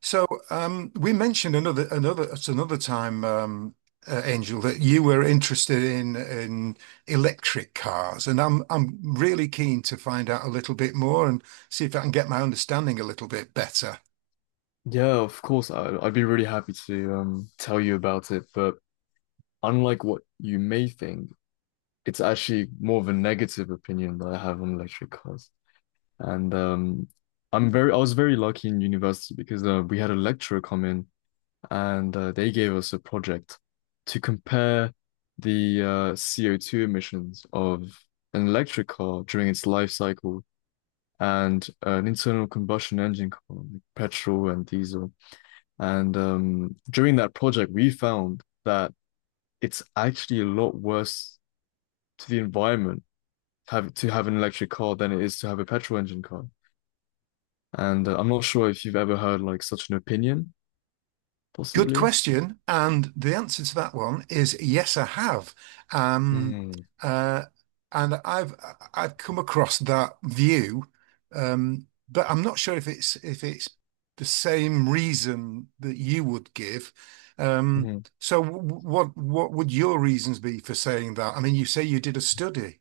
So we mentioned another at another time, Angel, that you were interested in electric cars, and I'm really keen to find out a little bit more and see if I can get my understanding a little bit better. Yeah, of course. I'd be really happy to tell you about it. But unlike what you may think, it's actually more of a negative opinion that I have on electric cars. And um, I was very lucky in university because we had a lecturer come in, and they gave us a project to compare the CO2 emissions of an electric car during its life cycle, and an internal combustion engine car, like petrol and diesel. And During that project, we found that it's actually a lot worse to the environment have to have an electric car than it is to have a petrol engine car. And I'm not sure if you've ever heard like such an opinion, Good possibly. question. And the answer to that one is yes, I have. Um, Mm, uh, and I've come across that view, but I'm not sure if it's the same reason that you would give. Um, mhm. so what would your reasons be for saying that? I mean, you say you did a study.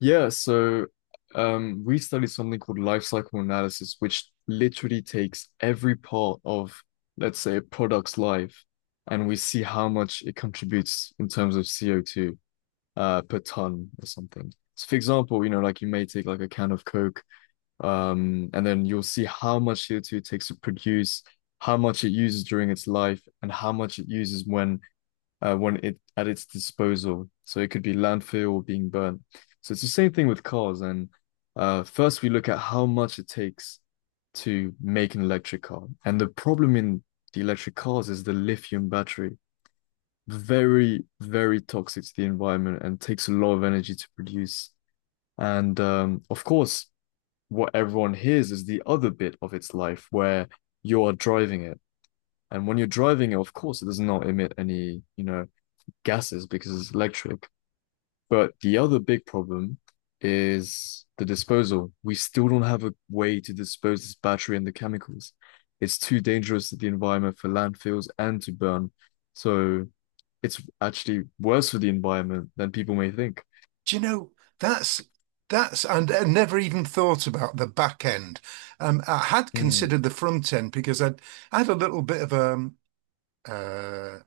Yeah, so we studied something called life cycle analysis, which literally takes every part of, let's say, a product's life, and we see how much it contributes in terms of CO2, per ton or something. So for example, you know, like you may take like a can of Coke, and then you'll see how much CO2 it takes to produce, how much it uses during its life, and how much it uses when it at its disposal. So it could be landfill or being burned. So it's the same thing with cars. And first we look at how much it takes to make an electric car. And the problem in the electric cars is the lithium battery, very, very toxic to the environment and takes a lot of energy to produce. And Of course, what everyone hears is the other bit of its life where you are driving it. And when you're driving it, of course, it does not emit any, you know, gases because it's electric. But the other big problem is the disposal. We still don't have a way to dispose this battery and the chemicals. It's too dangerous to the environment for landfills and to burn. So it's actually worse for the environment than people may think. Do you know that's That's and I never even thought about the back end. I had Hmm. considered the front end because I'd I had a little bit of uh,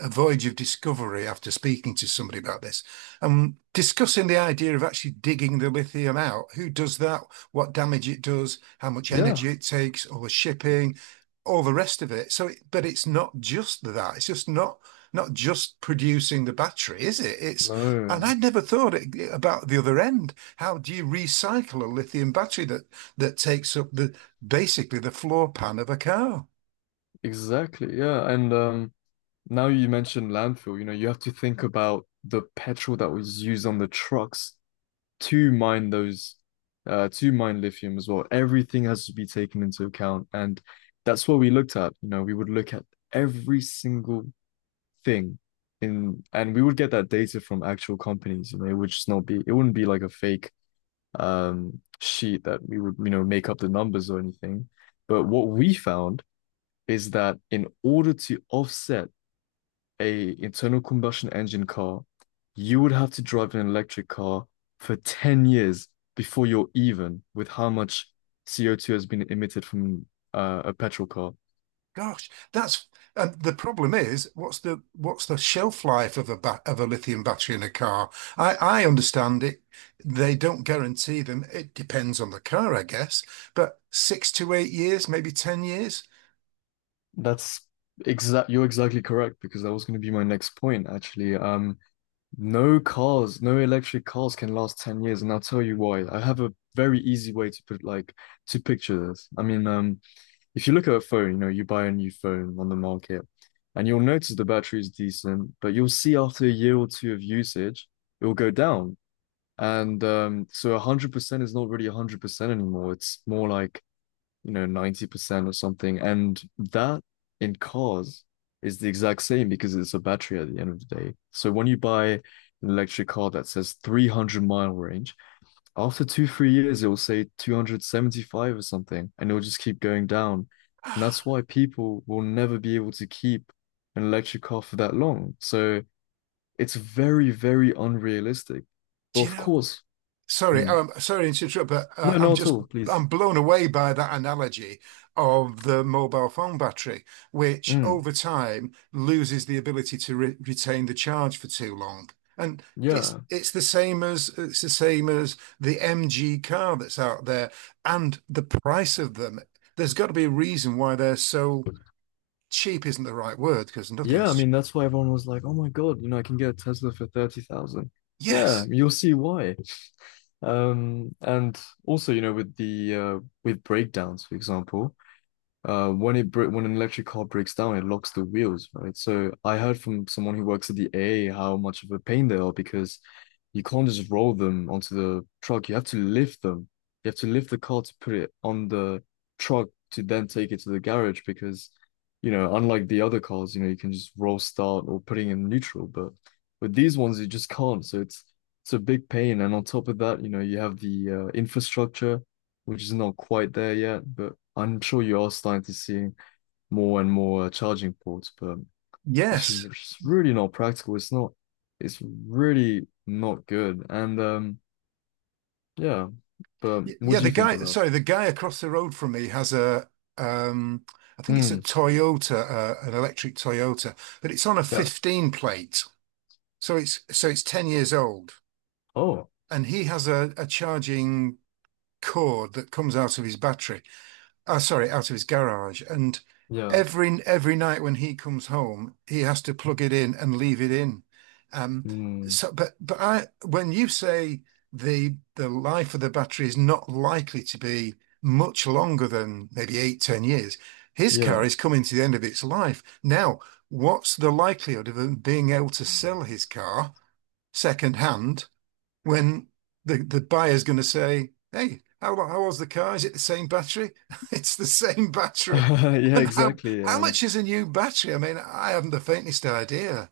a voyage of discovery after speaking to somebody about this and discussing the idea of actually digging the lithium out. Who does that? What damage it does? How much Yeah, energy it takes? All the shipping, all the rest of it. So, but it's not just that. It's just not just producing the battery, is it? It's no, and I'd never thought it, about the other end. How do you recycle a lithium battery that takes up the basically the floor pan of a car? exactly. Yeah, and now you mentioned landfill, you know, you have to think about the petrol that was used on the trucks to mine those, to mine lithium as well. Everything has to be taken into account, and that's what we looked at. You know, we would look at every single thing in, and we would get that data from actual companies. You know, it would just not be, it wouldn't be like a fake sheet that we would, you know, make up the numbers or anything. But what we found is that in order to offset a internal combustion engine car, you would have to drive an electric car for 10 years before you're even with how much CO2 has been emitted from a petrol car. Gosh, that's and the problem is what's the shelf life of a lithium battery in a car? I understand it. They don't guarantee them. It depends on the car, I guess, but 6 to 8 years, maybe 10 years. That's exact. You're exactly correct because that was going to be my next point, actually. No cars, no electric cars can last 10 years, and I'll tell you why. I have a very easy way to put like to picture this. I mean, if you look at a phone, you know, you buy a new phone on the market and you'll notice the battery is decent, but you'll see after a year or two of usage, it'll go down. And So 100% is not really 100% anymore. It's more like, you know, 90% or something. And that in cars is the exact same because it's a battery at the end of the day. So when you buy an electric car that says 300-mile range, after two, 3 years, it will say 275 or something, and it'll just keep going down. And that's why people will never be able to keep an electric car for that long. So it's very, very unrealistic. But Do you of know? course, Sorry, mm, um, sorry to interrupt, but no, I'm not at just all, please. I'm blown away by that analogy of the mobile phone battery, which Mm, over time loses the ability to re retain the charge for too long. And it's yeah. it's the same as it's the same as the MG car that's out there and the price of them. There's got to be a reason why they're so cheap isn't the right word because Yeah, I nothing's mean cheap. that's why everyone was like, "Oh my God, you know, I can get a Tesla for 30,000." Yeah, Yes, you'll see why. And also, you know, with the with breakdowns, for example, when when an electric car breaks down, it locks the wheels, right? So I heard from someone who works at the AA how much of a pain they are because you can't just roll them onto the truck. You have to lift them. You have to lift the car to put it on the truck to then take it to the garage because, you know, unlike the other cars, you know, you can just roll start or putting in neutral, but with these ones you just can't. It's a big pain, and on top of that, you know, you have the infrastructure which is not quite there yet, but I'm sure you are starting to see more and more charging ports, but yes. it's really not practical. It's really not good. And Yeah, but Y- what Yeah, do the you think guy, about sorry, it? the guy across the road from me has a, um, I think it's a Hmm. Toyota, an electric Toyota, but it's on a Yeah. 15 plate. So it's 10 years old, Oh, and he has a charging cord that comes out of his battery oh, sorry, out of his garage. And yeah. every night when he comes home, he has to plug it in and leave it in. Um, Hmm. But I when you say the life of the battery is not likely to be much longer than maybe eight, 10 years, his car Yeah. is coming to the end of its life. Now, what's the likelihood of him being able to sell his car second hand, when the buyer is going to say, "Hey, how old's the car? Is it the same battery?" It's the same battery. Yeah, And how exactly. how much is a new battery? I mean, I haven't the faintest idea.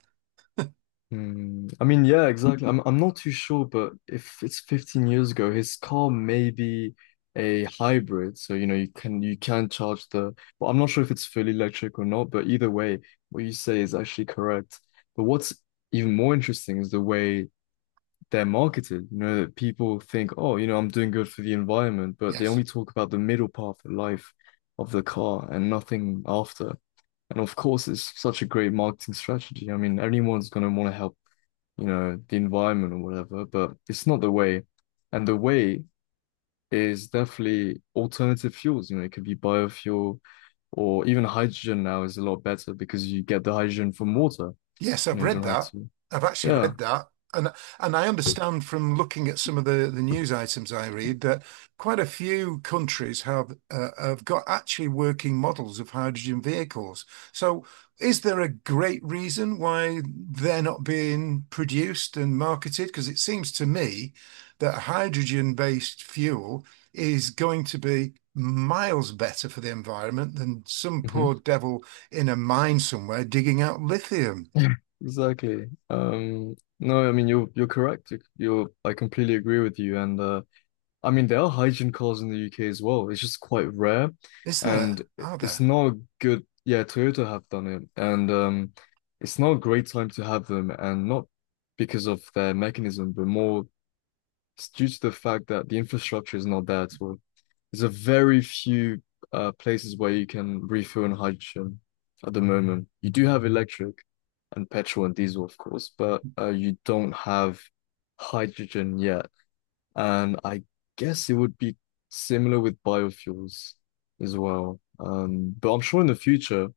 hmm. I mean, yeah, exactly. I'm not too sure, but if it's 15 years ago, his car may be a hybrid, so you know you can charge the. Well, I'm not sure if it's fully electric or not, but either way, what you say is actually correct. But what's even more interesting is the way they're marketed. You know, that people think, oh, you know, I'm doing good for the environment, but they Yes. only talk about the middle path of life of the car and nothing after. And of course, it's such a great marketing strategy. I mean, anyone's gonna want to help, you know, the environment or whatever, but it's not the way. And the way is definitely alternative fuels. You know, it could be biofuel or even hydrogen now is a lot better because you get the hydrogen from water. Yes, You I've know, you read don't have that. to. I've actually Yeah. read that. And and I understand from looking at some of the news items I read that quite a few countries have got actually working models of hydrogen vehicles. So is there a great reason why they're not being produced and marketed? Because it seems to me that hydrogen-based fuel is going to be miles better for the environment than some poor Hmm. devil in a mine somewhere digging out lithium. Exactly. No, I mean you're correct. You're, I completely agree with you. And I mean there are hygiene calls in the UK as well. It's just quite rare, Is there? and Are it's there? not a good. Yeah, Toyota have done it, and it's not a great time to have them, and not because of their mechanism, but more it's due to the fact that the infrastructure is not there at all. There's a very few places where you can refill in hydrogen at the moment. You do have electric and petrol and diesel, of course, but you don't have hydrogen yet. And I guess it would be similar with biofuels as well. But I'm sure in the future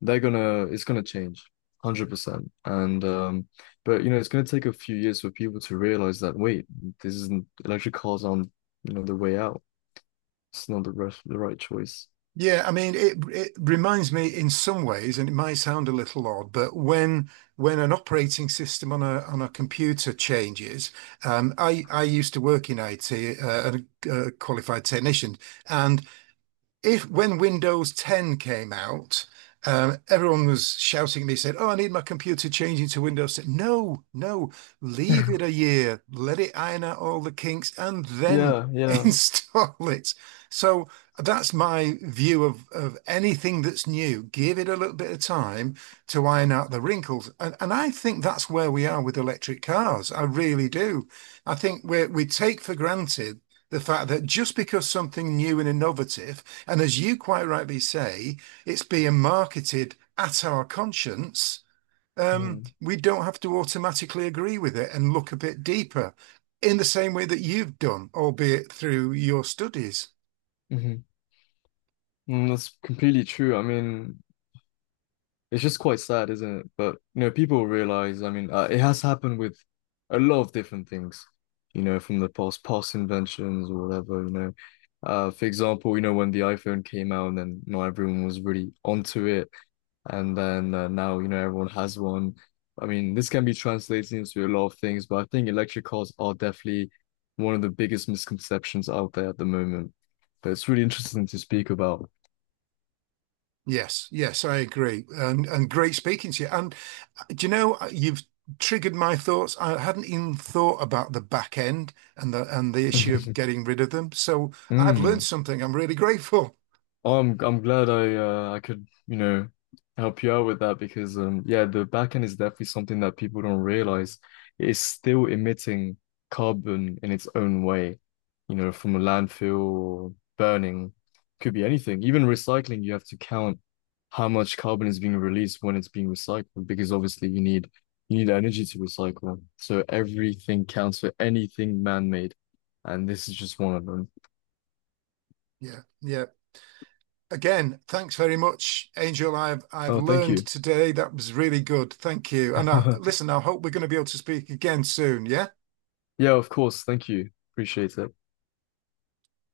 they're gonna it's gonna change 100%. And But you know it's gonna take a few years for people to realize that wait, this isn't, electric cars aren't, you know, the way out. It's not the right choice. Yeah, I mean, it reminds me in some ways, and it might sound a little odd, but when an operating system on a computer changes, I used to work in IT, uh, a qualified technician, and if when Windows 10 came out, everyone was shouting at me, saying, "Oh, I need my computer changing to Windows 10." No, no, leave it a year, let it iron out all the kinks, and then Yeah, yeah. install it. So that's my view of anything that's new. Give it a little bit of time to iron out the wrinkles, and I think that's where we are with electric cars. I really do. I think we take for granted the fact that just because something new and innovative and as you quite rightly say, it's being marketed at our conscience. Hmm. We don't have to automatically agree with it and look a bit deeper in the same way that you've done, albeit through your studies. Hmm. Mm, that's completely true. I mean, it's just quite sad, isn't it? But you know, people realize, I mean, it has happened with a lot of different things, you know, from the past inventions or whatever, you know. For example, you know, when the iPhone came out and then not everyone was really onto it, and then now you know everyone has one. I mean, this can be translated into a lot of things, but I think electric cars are definitely one of the biggest misconceptions out there at the moment. But it's really interesting to speak about. Yes, yes, I agree. And great speaking to you. And do you know, you've triggered my thoughts. I hadn't even thought about the back end and the issue of getting rid of them. So I've learned Mm. something. I'm really grateful. Oh, I'm glad I could, you know, help you out with that because um, yeah, the backend is definitely something that people don't realize. It's still emitting carbon in its own way, you know, from a landfill or burning, could be anything. Even recycling, you have to count how much carbon is being released when it's being recycled because obviously you need energy to recycle. So everything counts for anything man-made, and this is just one of them. Yeah, yeah. Again, thanks very much, Angel. I've Oh, thank learned you. today. That was really good. Thank you. And I, listen, I hope we're going to be able to speak again soon. Yeah. Yeah, of course. Thank you. Appreciate it.